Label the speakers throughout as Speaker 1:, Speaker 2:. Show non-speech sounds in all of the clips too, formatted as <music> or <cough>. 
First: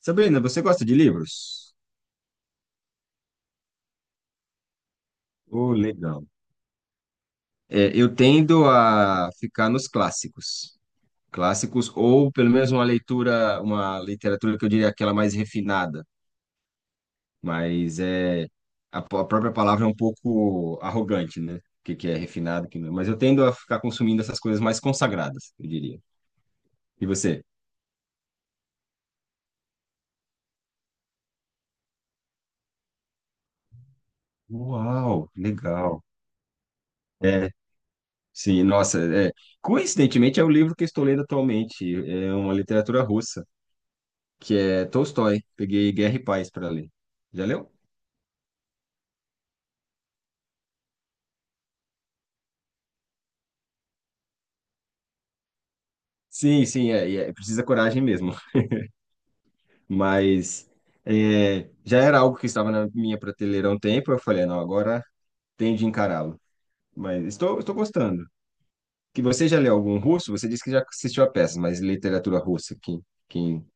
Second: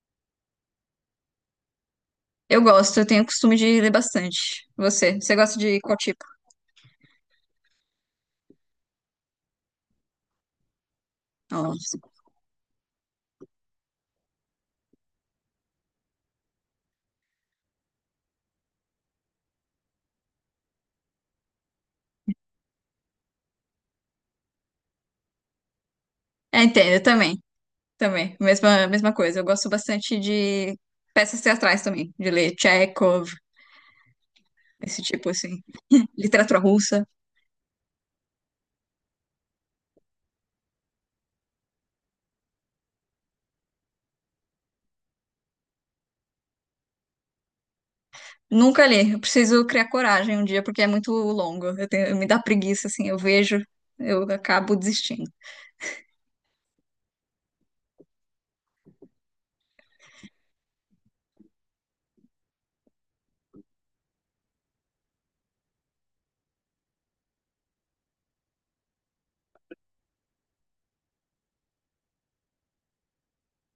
Speaker 1: Sabrina, você gosta de livros?
Speaker 2: Eu gosto, eu tenho o costume de ler bastante. Você, você gosta
Speaker 1: Oh,
Speaker 2: de qual tipo?
Speaker 1: legal. É, eu tendo a ficar nos clássicos. Clássicos,
Speaker 2: Nossa.
Speaker 1: ou pelo menos uma leitura, uma literatura que eu diria aquela mais refinada, mas é a própria palavra é um pouco arrogante, né? O que é refinado, o que não. é. Mas eu tendo a ficar consumindo essas coisas mais consagradas, eu diria.
Speaker 2: É, entendo, eu
Speaker 1: E
Speaker 2: também,
Speaker 1: você?
Speaker 2: também. Mesma coisa. Eu gosto bastante de peças teatrais também, de ler Chekhov, esse tipo
Speaker 1: Uau,
Speaker 2: assim,
Speaker 1: legal.
Speaker 2: literatura russa.
Speaker 1: É, sim, nossa, é. Coincidentemente é o livro que eu estou lendo atualmente, é uma literatura russa. Que é Tolstói. Peguei Guerra e Paz para ler. Já leu?
Speaker 2: Nunca li. Eu preciso criar coragem um dia porque é muito longo. Eu tenho, me dá preguiça assim, eu vejo, eu acabo desistindo.
Speaker 1: Sim, sim, é, e é, precisa coragem mesmo. <laughs> Mas é, já era algo que estava na minha prateleira há um tempo. Eu falei, não, agora tenho de encará-lo. Mas estou gostando. Que você já leu algum russo? Você disse que já assistiu a peça, mas literatura russa, quem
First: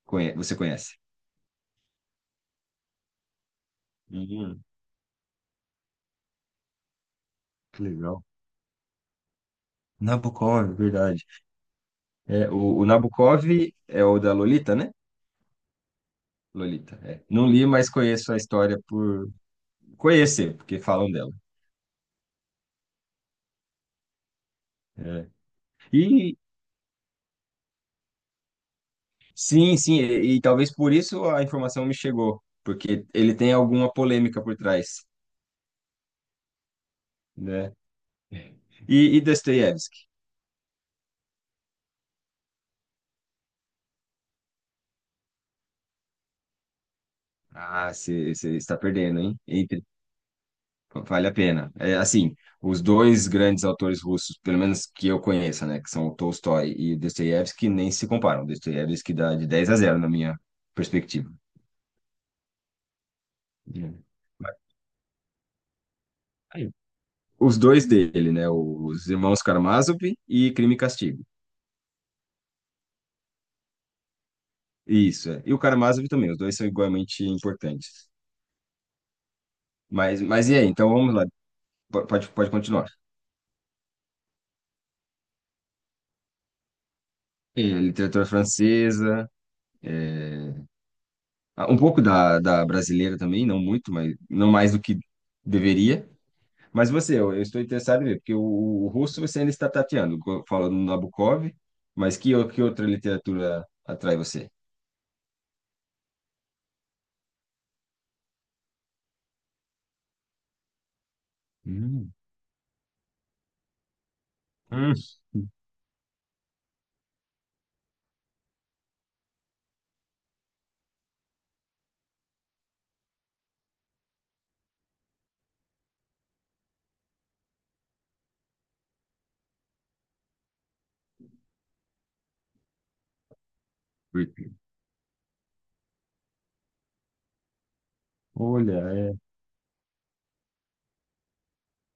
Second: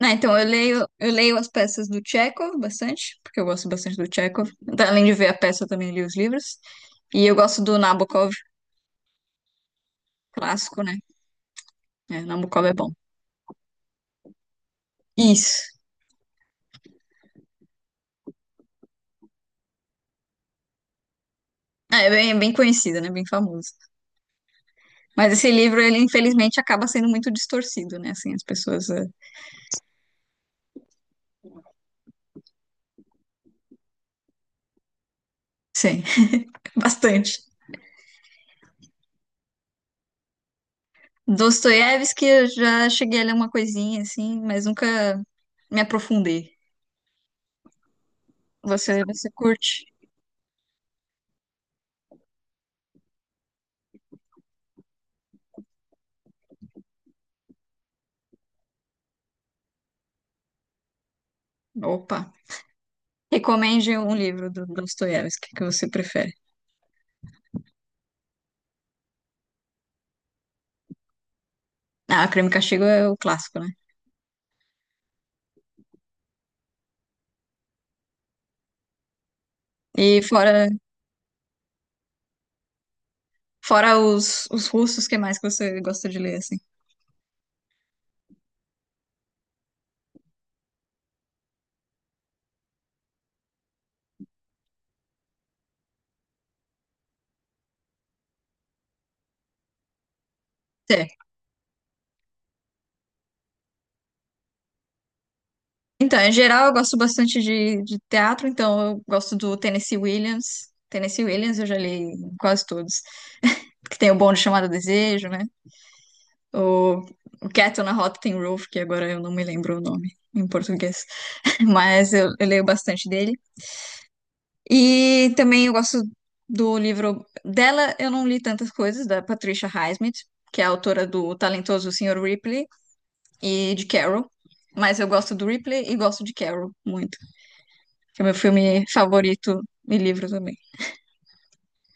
Speaker 2: Ah, então eu
Speaker 1: você
Speaker 2: leio,
Speaker 1: conhece?
Speaker 2: eu leio as peças do Chekhov bastante, porque eu gosto bastante do Chekhov.
Speaker 1: Uhum,
Speaker 2: Então, além de ver a peça, eu também li os livros. E eu gosto do
Speaker 1: que legal.
Speaker 2: Nabokov.
Speaker 1: Nabokov,
Speaker 2: Clássico, né?
Speaker 1: verdade.
Speaker 2: É,
Speaker 1: É,
Speaker 2: Nabucco é
Speaker 1: o
Speaker 2: bom.
Speaker 1: Nabokov é o da Lolita, né?
Speaker 2: Isso.
Speaker 1: Lolita, é. Não li, mas conheço a história por conhecer, porque falam dela.
Speaker 2: Ah, é bem, é bem conhecido, né? Bem famoso.
Speaker 1: É.
Speaker 2: Mas esse livro, ele
Speaker 1: E
Speaker 2: infelizmente acaba sendo muito distorcido, né? Assim, as pessoas.
Speaker 1: sim, sim, e talvez por isso a informação me chegou, porque ele tem alguma polêmica por trás,
Speaker 2: Sim, <laughs> bastante.
Speaker 1: né? E Dostoiévski?
Speaker 2: Dostoiévski, eu já cheguei a ler uma coisinha, assim, mas nunca me aprofundei.
Speaker 1: Ah, você está
Speaker 2: Você,
Speaker 1: perdendo,
Speaker 2: você
Speaker 1: hein?
Speaker 2: curte?
Speaker 1: Vale a pena. É, assim, os dois grandes autores russos, pelo menos que eu conheça, né, que são o Tolstói e o Dostoiévski, nem se comparam. Dostoiévski dá de 10 a zero na minha perspectiva.
Speaker 2: Opa.
Speaker 1: É.
Speaker 2: Recomende um livro
Speaker 1: Mas,
Speaker 2: do Dostoiévski que você prefere.
Speaker 1: aí, os dois dele, né? Os Irmãos Karamazov e Crime e Castigo.
Speaker 2: Ah, Crime e Castigo é o clássico, né?
Speaker 1: Isso, é. E o Karamazov também, os dois são igualmente importantes. Mas,
Speaker 2: E
Speaker 1: e aí?
Speaker 2: fora,
Speaker 1: Então vamos lá, pode continuar.
Speaker 2: fora os russos, que mais que você gosta de ler, assim?
Speaker 1: E literatura francesa, ah, um pouco da brasileira também, não muito, mas não mais do que deveria. Mas você, eu estou interessado em ver, porque o russo você ainda está tateando, falando no Nabokov, mas que, que outra literatura atrai você?
Speaker 2: Então, em geral, eu gosto bastante de teatro, então eu gosto do Tennessee Williams. Tennessee Williams eu já li
Speaker 1: Hum.
Speaker 2: quase todos. Que tem o Bonde Chamado
Speaker 1: Hum.
Speaker 2: Desejo, né? O, o Cat on a Hot Tin Roof, que agora eu não me lembro o nome em português. <laughs> Mas eu leio bastante dele. E também eu gosto do livro dela, eu não li tantas coisas, da Patricia Highsmith, que é a autora do talentoso senhor Ripley e de Carol. Mas eu gosto do Ripley e gosto de Carol muito. Que é meu filme
Speaker 1: Olha,
Speaker 2: favorito e livro também.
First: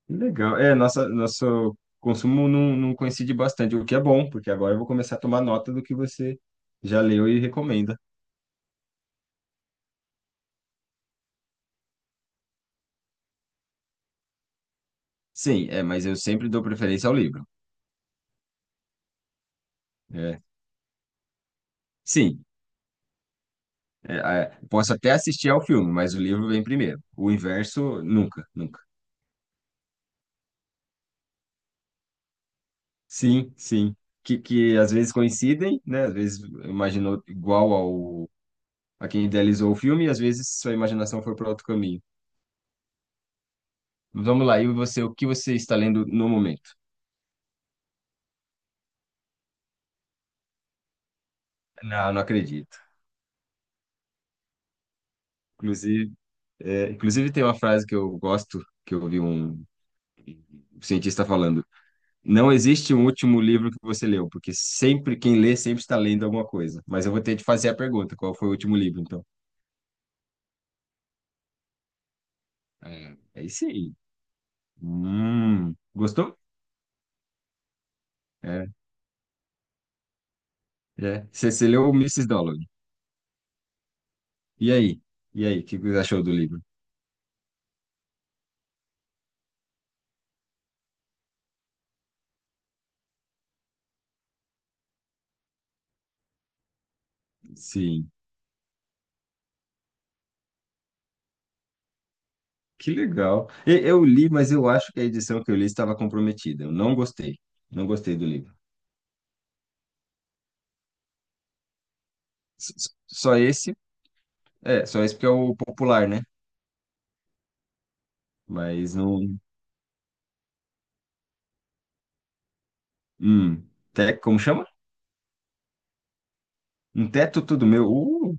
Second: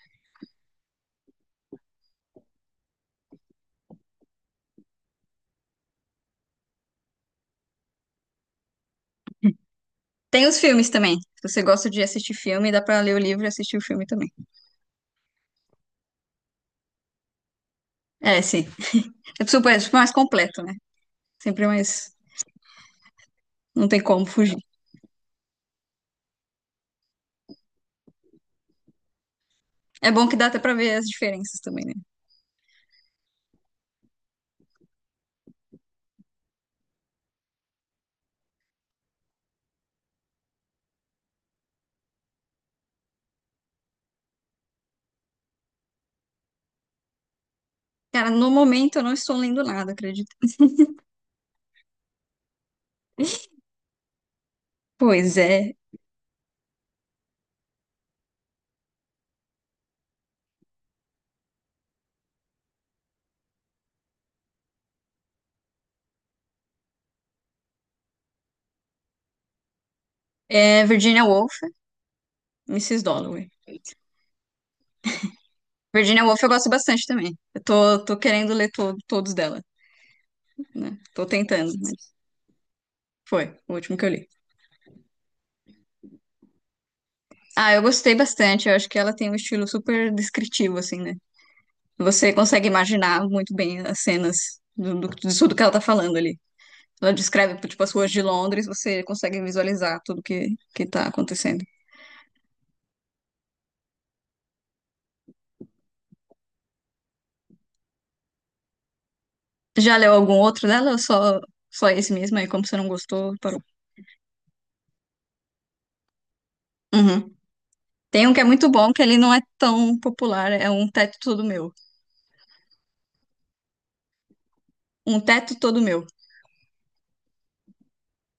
Speaker 1: legal. É, nossa, nosso consumo não coincide bastante, o que é bom, porque agora eu vou começar a tomar nota do que você já leu e recomenda.
Speaker 2: Tem os filmes também. Se você gosta de assistir filme, dá pra ler o livro e assistir o filme também.
Speaker 1: Sim, é, mas eu sempre dou preferência ao livro.
Speaker 2: É, sim. É super mais
Speaker 1: É,
Speaker 2: completo, né? Sempre mais.
Speaker 1: sim,
Speaker 2: Não tem
Speaker 1: é,
Speaker 2: como fugir.
Speaker 1: é, posso até assistir ao filme, mas o livro vem primeiro. O inverso, nunca, nunca.
Speaker 2: É bom que dá até pra ver as diferenças também, né?
Speaker 1: Sim, sim. Que às vezes coincidem, né? Às vezes imaginou igual ao a quem idealizou o filme, e às vezes sua imaginação foi para outro caminho. Vamos lá, e você, o que você está lendo no momento?
Speaker 2: Cara, no momento eu não estou lendo nada, acredito.
Speaker 1: Não, não acredito.
Speaker 2: Pois é.
Speaker 1: Inclusive, é, inclusive, tem uma frase que eu gosto, que eu ouvi um cientista falando: não existe um último livro que você leu, porque sempre quem lê sempre está lendo alguma coisa. Mas eu vou ter de fazer a pergunta: qual foi o último livro, então?
Speaker 2: É Virginia Woolf, Mrs.
Speaker 1: É, é
Speaker 2: Dalloway.
Speaker 1: isso aí.
Speaker 2: Virginia
Speaker 1: Gostou?
Speaker 2: Woolf eu gosto bastante também. Eu tô querendo
Speaker 1: É,
Speaker 2: ler to todos dela, né? Tô
Speaker 1: é. Você, você
Speaker 2: tentando,
Speaker 1: leu o
Speaker 2: mas
Speaker 1: Mrs. Dalloway.
Speaker 2: foi o último que eu li.
Speaker 1: E aí? E aí, o que você achou do livro?
Speaker 2: Ah, eu gostei bastante. Eu acho que ela tem um estilo super descritivo, assim, né? Você consegue imaginar muito bem as cenas de tudo que ela tá falando ali. Ela descreve, tipo, as ruas
Speaker 1: Sim,
Speaker 2: de Londres, você consegue visualizar tudo que tá acontecendo.
Speaker 1: que legal. Eu li, mas eu acho que a edição que eu li estava comprometida. Eu não gostei. Não gostei do livro.
Speaker 2: Já leu algum outro dela ou só, só esse mesmo aí? Como você não gostou,
Speaker 1: Só
Speaker 2: parou.
Speaker 1: esse? É, só esse porque é o popular, né?
Speaker 2: Uhum. Tem um que é muito bom,
Speaker 1: Mas
Speaker 2: que ele não
Speaker 1: não.
Speaker 2: é tão popular, é Um Teto Todo Meu.
Speaker 1: Hum, te, como chama?
Speaker 2: Um Teto Todo Meu.
Speaker 1: Um teto tudo meu.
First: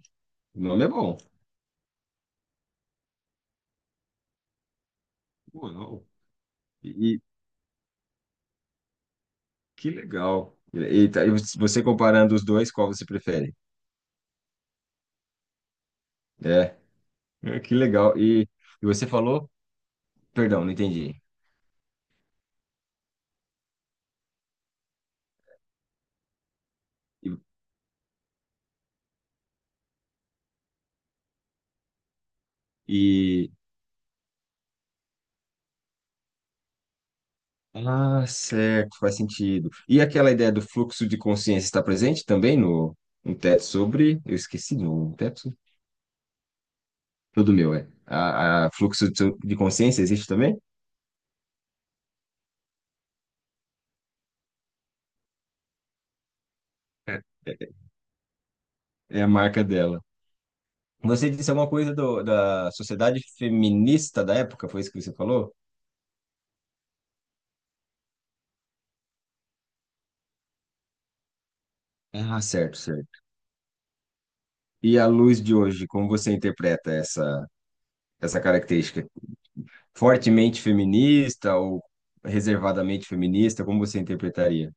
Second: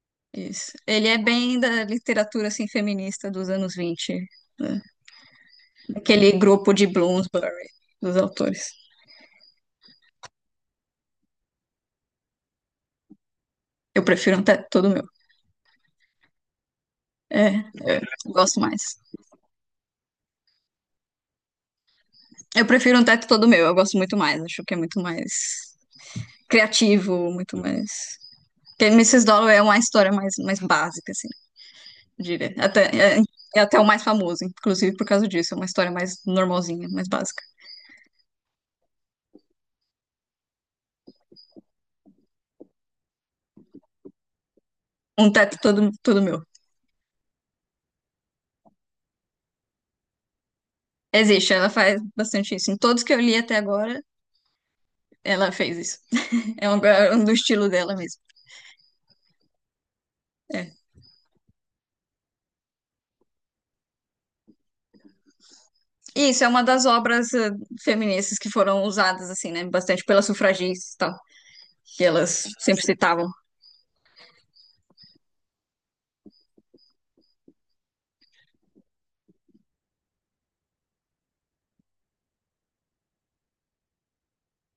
Speaker 1: O
Speaker 2: Isso.
Speaker 1: nome é
Speaker 2: Ele é
Speaker 1: bom.
Speaker 2: bem da literatura, assim, feminista dos anos 20, né?
Speaker 1: Não.
Speaker 2: Aquele grupo de
Speaker 1: E, e
Speaker 2: Bloomsbury, dos autores.
Speaker 1: que legal. E, e você comparando os dois, qual você prefere?
Speaker 2: Eu prefiro Um Teto Todo Meu.
Speaker 1: É, é,
Speaker 2: É,
Speaker 1: que legal. E,
Speaker 2: gosto mais.
Speaker 1: e você falou? Perdão, não entendi.
Speaker 2: Eu prefiro um teto todo meu, eu gosto muito mais, acho que é muito mais
Speaker 1: E,
Speaker 2: criativo, muito mais. Porque Mrs. Dollar é uma história mais, mais básica, assim, eu diria. Até, é,
Speaker 1: e-
Speaker 2: é até o mais famoso, inclusive por causa disso, é uma história mais normalzinha, mais básica.
Speaker 1: Ah, certo, faz sentido. E aquela ideia do fluxo de consciência está presente também no um teto sobre. Eu esqueci, no
Speaker 2: Um
Speaker 1: teto
Speaker 2: teto todo, todo meu.
Speaker 1: tudo meu, é. A fluxo de consciência existe também?
Speaker 2: Existe, ela faz bastante isso. Em todos que eu li até agora, ela fez isso. É um, é
Speaker 1: É.
Speaker 2: um do estilo dela mesmo.
Speaker 1: É a marca dela.
Speaker 2: É.
Speaker 1: Você disse alguma coisa da sociedade feminista da época, foi isso que você falou?
Speaker 2: E isso é uma das obras feministas que foram usadas, assim, né, bastante pelas sufragistas e tal, que
Speaker 1: Ah,
Speaker 2: elas
Speaker 1: certo,
Speaker 2: sempre
Speaker 1: certo.
Speaker 2: citavam.
Speaker 1: E à luz de hoje, como você interpreta essa característica? Fortemente feminista ou reservadamente feminista? Como você interpretaria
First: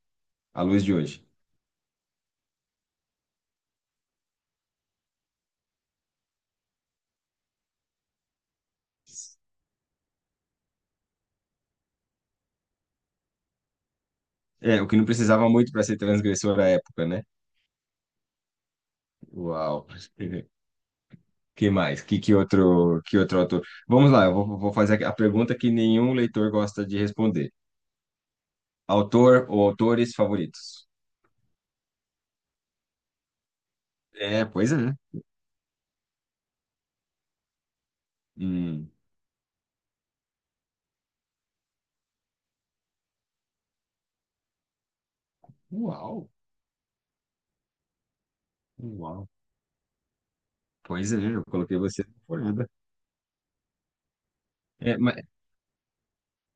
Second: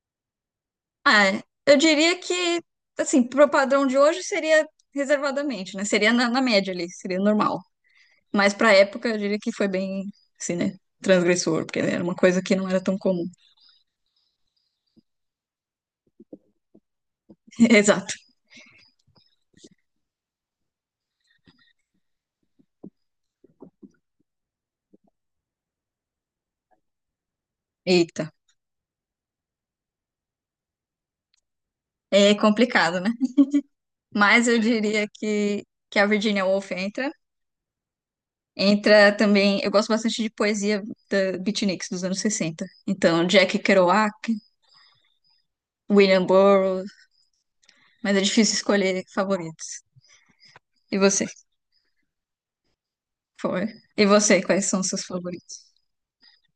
Speaker 1: à luz de
Speaker 2: Ah,
Speaker 1: hoje?
Speaker 2: eu diria que, assim, pro padrão de hoje seria reservadamente, né? Seria na, na média ali, seria normal. Mas pra época eu diria que foi bem, assim, né? Transgressor, porque era uma coisa que não era tão comum.
Speaker 1: É, o que não precisava muito para ser transgressor à época, né?
Speaker 2: <laughs> Exato.
Speaker 1: Uau. <laughs> Que mais? Que outro autor? Vamos lá, vou fazer a pergunta que nenhum leitor gosta de responder.
Speaker 2: Eita.
Speaker 1: Autor ou autores favoritos?
Speaker 2: É complicado, né?
Speaker 1: É,
Speaker 2: Mas eu
Speaker 1: pois é.
Speaker 2: diria que a Virginia Woolf entra.
Speaker 1: Hum,
Speaker 2: Entra também, eu gosto bastante de poesia da Beatniks dos anos 60. Então, Jack Kerouac, William
Speaker 1: uau,
Speaker 2: Burroughs, mas é difícil escolher
Speaker 1: uau.
Speaker 2: favoritos. E
Speaker 1: Pois é,
Speaker 2: você?
Speaker 1: eu coloquei você na folhada.
Speaker 2: Foi. E você, quais são os
Speaker 1: É,
Speaker 2: seus
Speaker 1: mas,
Speaker 2: favoritos?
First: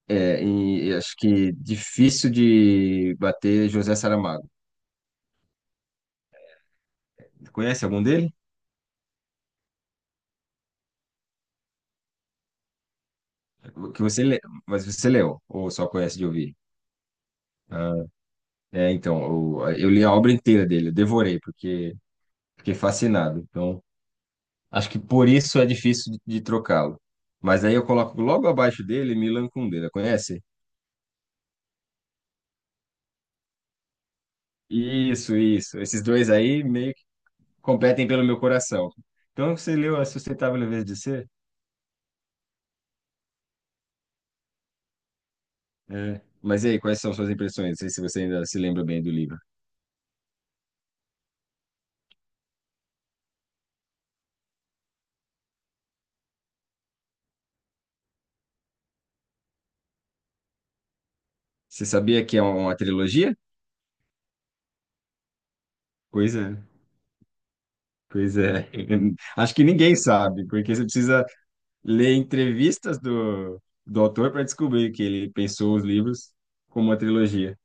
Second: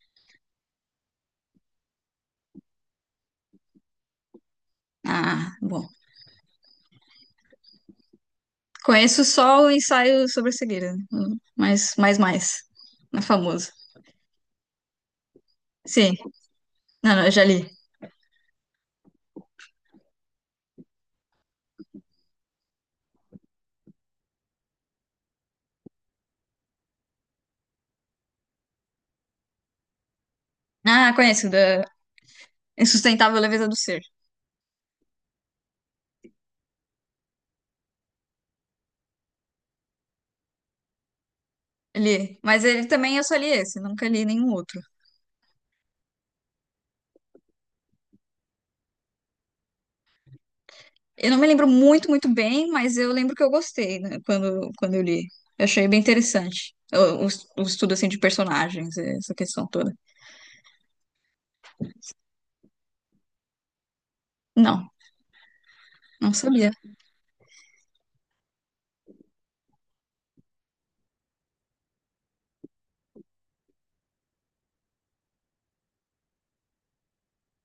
Speaker 1: é, e acho que difícil de bater José Saramago.
Speaker 2: Ah, bom.
Speaker 1: Conhece algum dele?
Speaker 2: Conheço só o ensaio sobre a cegueira, mas mais mais, na famoso.
Speaker 1: Que você lê, mas você leu, ou só
Speaker 2: Sim,
Speaker 1: conhece de ouvir?
Speaker 2: não, não, eu já li.
Speaker 1: Ah, é, então, eu li a obra inteira dele, eu devorei, porque fiquei fascinado. Então, acho que por isso é difícil de trocá-lo. Mas aí eu coloco logo abaixo dele Milan Kundera, conhece?
Speaker 2: Ah, conheço da Insustentável Leveza do Ser.
Speaker 1: Isso, isso. Esses dois aí, meio competem pelo meu coração. Então, você leu A Sustentável Leveza de Ser?
Speaker 2: Li, mas ele também eu só li esse, nunca li nenhum outro.
Speaker 1: É. Mas e aí, quais são suas impressões? Não sei se você ainda se lembra bem do livro.
Speaker 2: Eu não me lembro muito, muito bem, mas eu lembro que eu gostei, né, quando eu li. Eu achei bem interessante. O estudo assim de personagens, essa questão toda.
Speaker 1: Você sabia que é uma trilogia?
Speaker 2: Não, não
Speaker 1: Pois é.
Speaker 2: sabia.
Speaker 1: Pois é. <laughs> Acho que ninguém sabe, porque você precisa ler entrevistas do autor para descobrir que ele pensou os livros como uma trilogia.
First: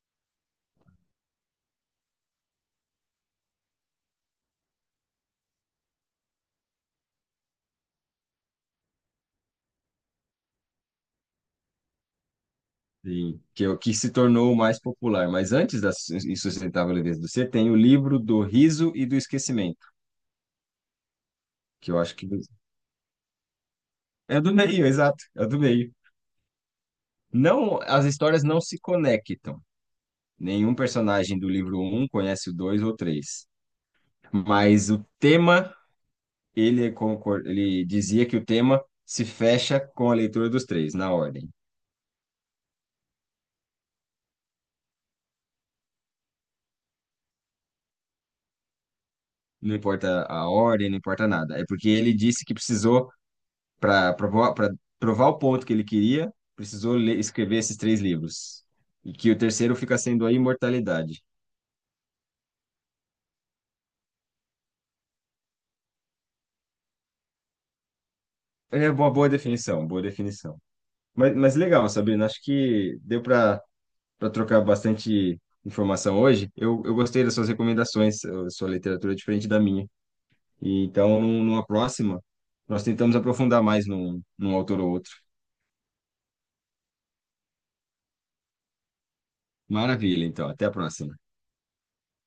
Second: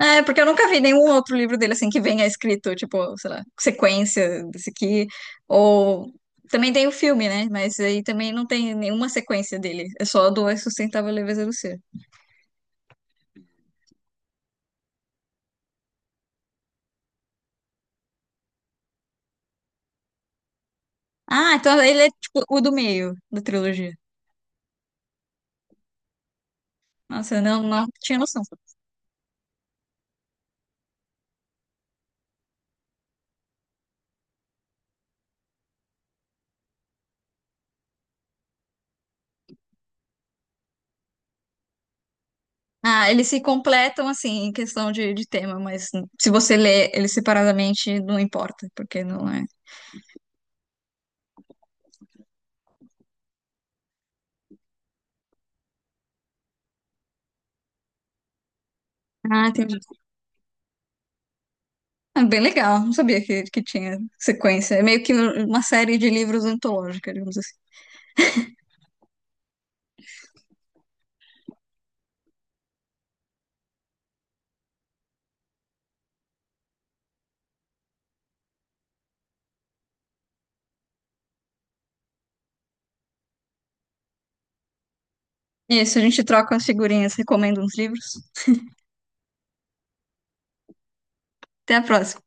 Speaker 2: É, porque eu nunca vi nenhum outro livro dele assim que venha escrito, tipo, sei lá, sequência desse aqui. Ou também tem o filme, né? Mas aí também não tem nenhuma sequência dele. É só do A Sustentável Leveza do Ser.
Speaker 1: E que é o que se tornou o mais popular. Mas antes da Insustentável Leveza do Ser, tem o livro do Riso e do Esquecimento,
Speaker 2: Ah, então
Speaker 1: que eu
Speaker 2: ele é
Speaker 1: acho que
Speaker 2: tipo o do meio da trilogia.
Speaker 1: é do meio, exato, é do meio.
Speaker 2: Nossa, eu não,
Speaker 1: Não,
Speaker 2: não
Speaker 1: as
Speaker 2: tinha noção.
Speaker 1: histórias não se conectam. Nenhum personagem do livro um conhece o 2 ou 3. Mas o tema, ele, é ele dizia que o tema se fecha com a leitura dos três, na ordem.
Speaker 2: Ah, eles se completam assim em questão de tema, mas se você lê eles separadamente, não importa, porque não é.
Speaker 1: Não importa a ordem, não importa nada. É porque ele disse que precisou, para provar o ponto que ele queria, precisou escrever esses três livros. E que o
Speaker 2: Ah,
Speaker 1: terceiro
Speaker 2: entendi.
Speaker 1: fica sendo a imortalidade.
Speaker 2: Ah, bem legal. Não sabia que tinha sequência. É meio que uma série de livros antológica, digamos assim.
Speaker 1: É uma boa definição, boa definição. Mas, legal, Sabrina, acho que deu para trocar bastante informação hoje. Eu gostei das suas recomendações, a sua literatura é diferente da minha. E então, numa próxima, nós tentamos aprofundar mais num, num autor ou outro.
Speaker 2: Isso, a gente troca umas figurinhas, recomenda uns livros.
Speaker 1: Maravilha, então. Até a próxima.
Speaker 2: Até a próxima.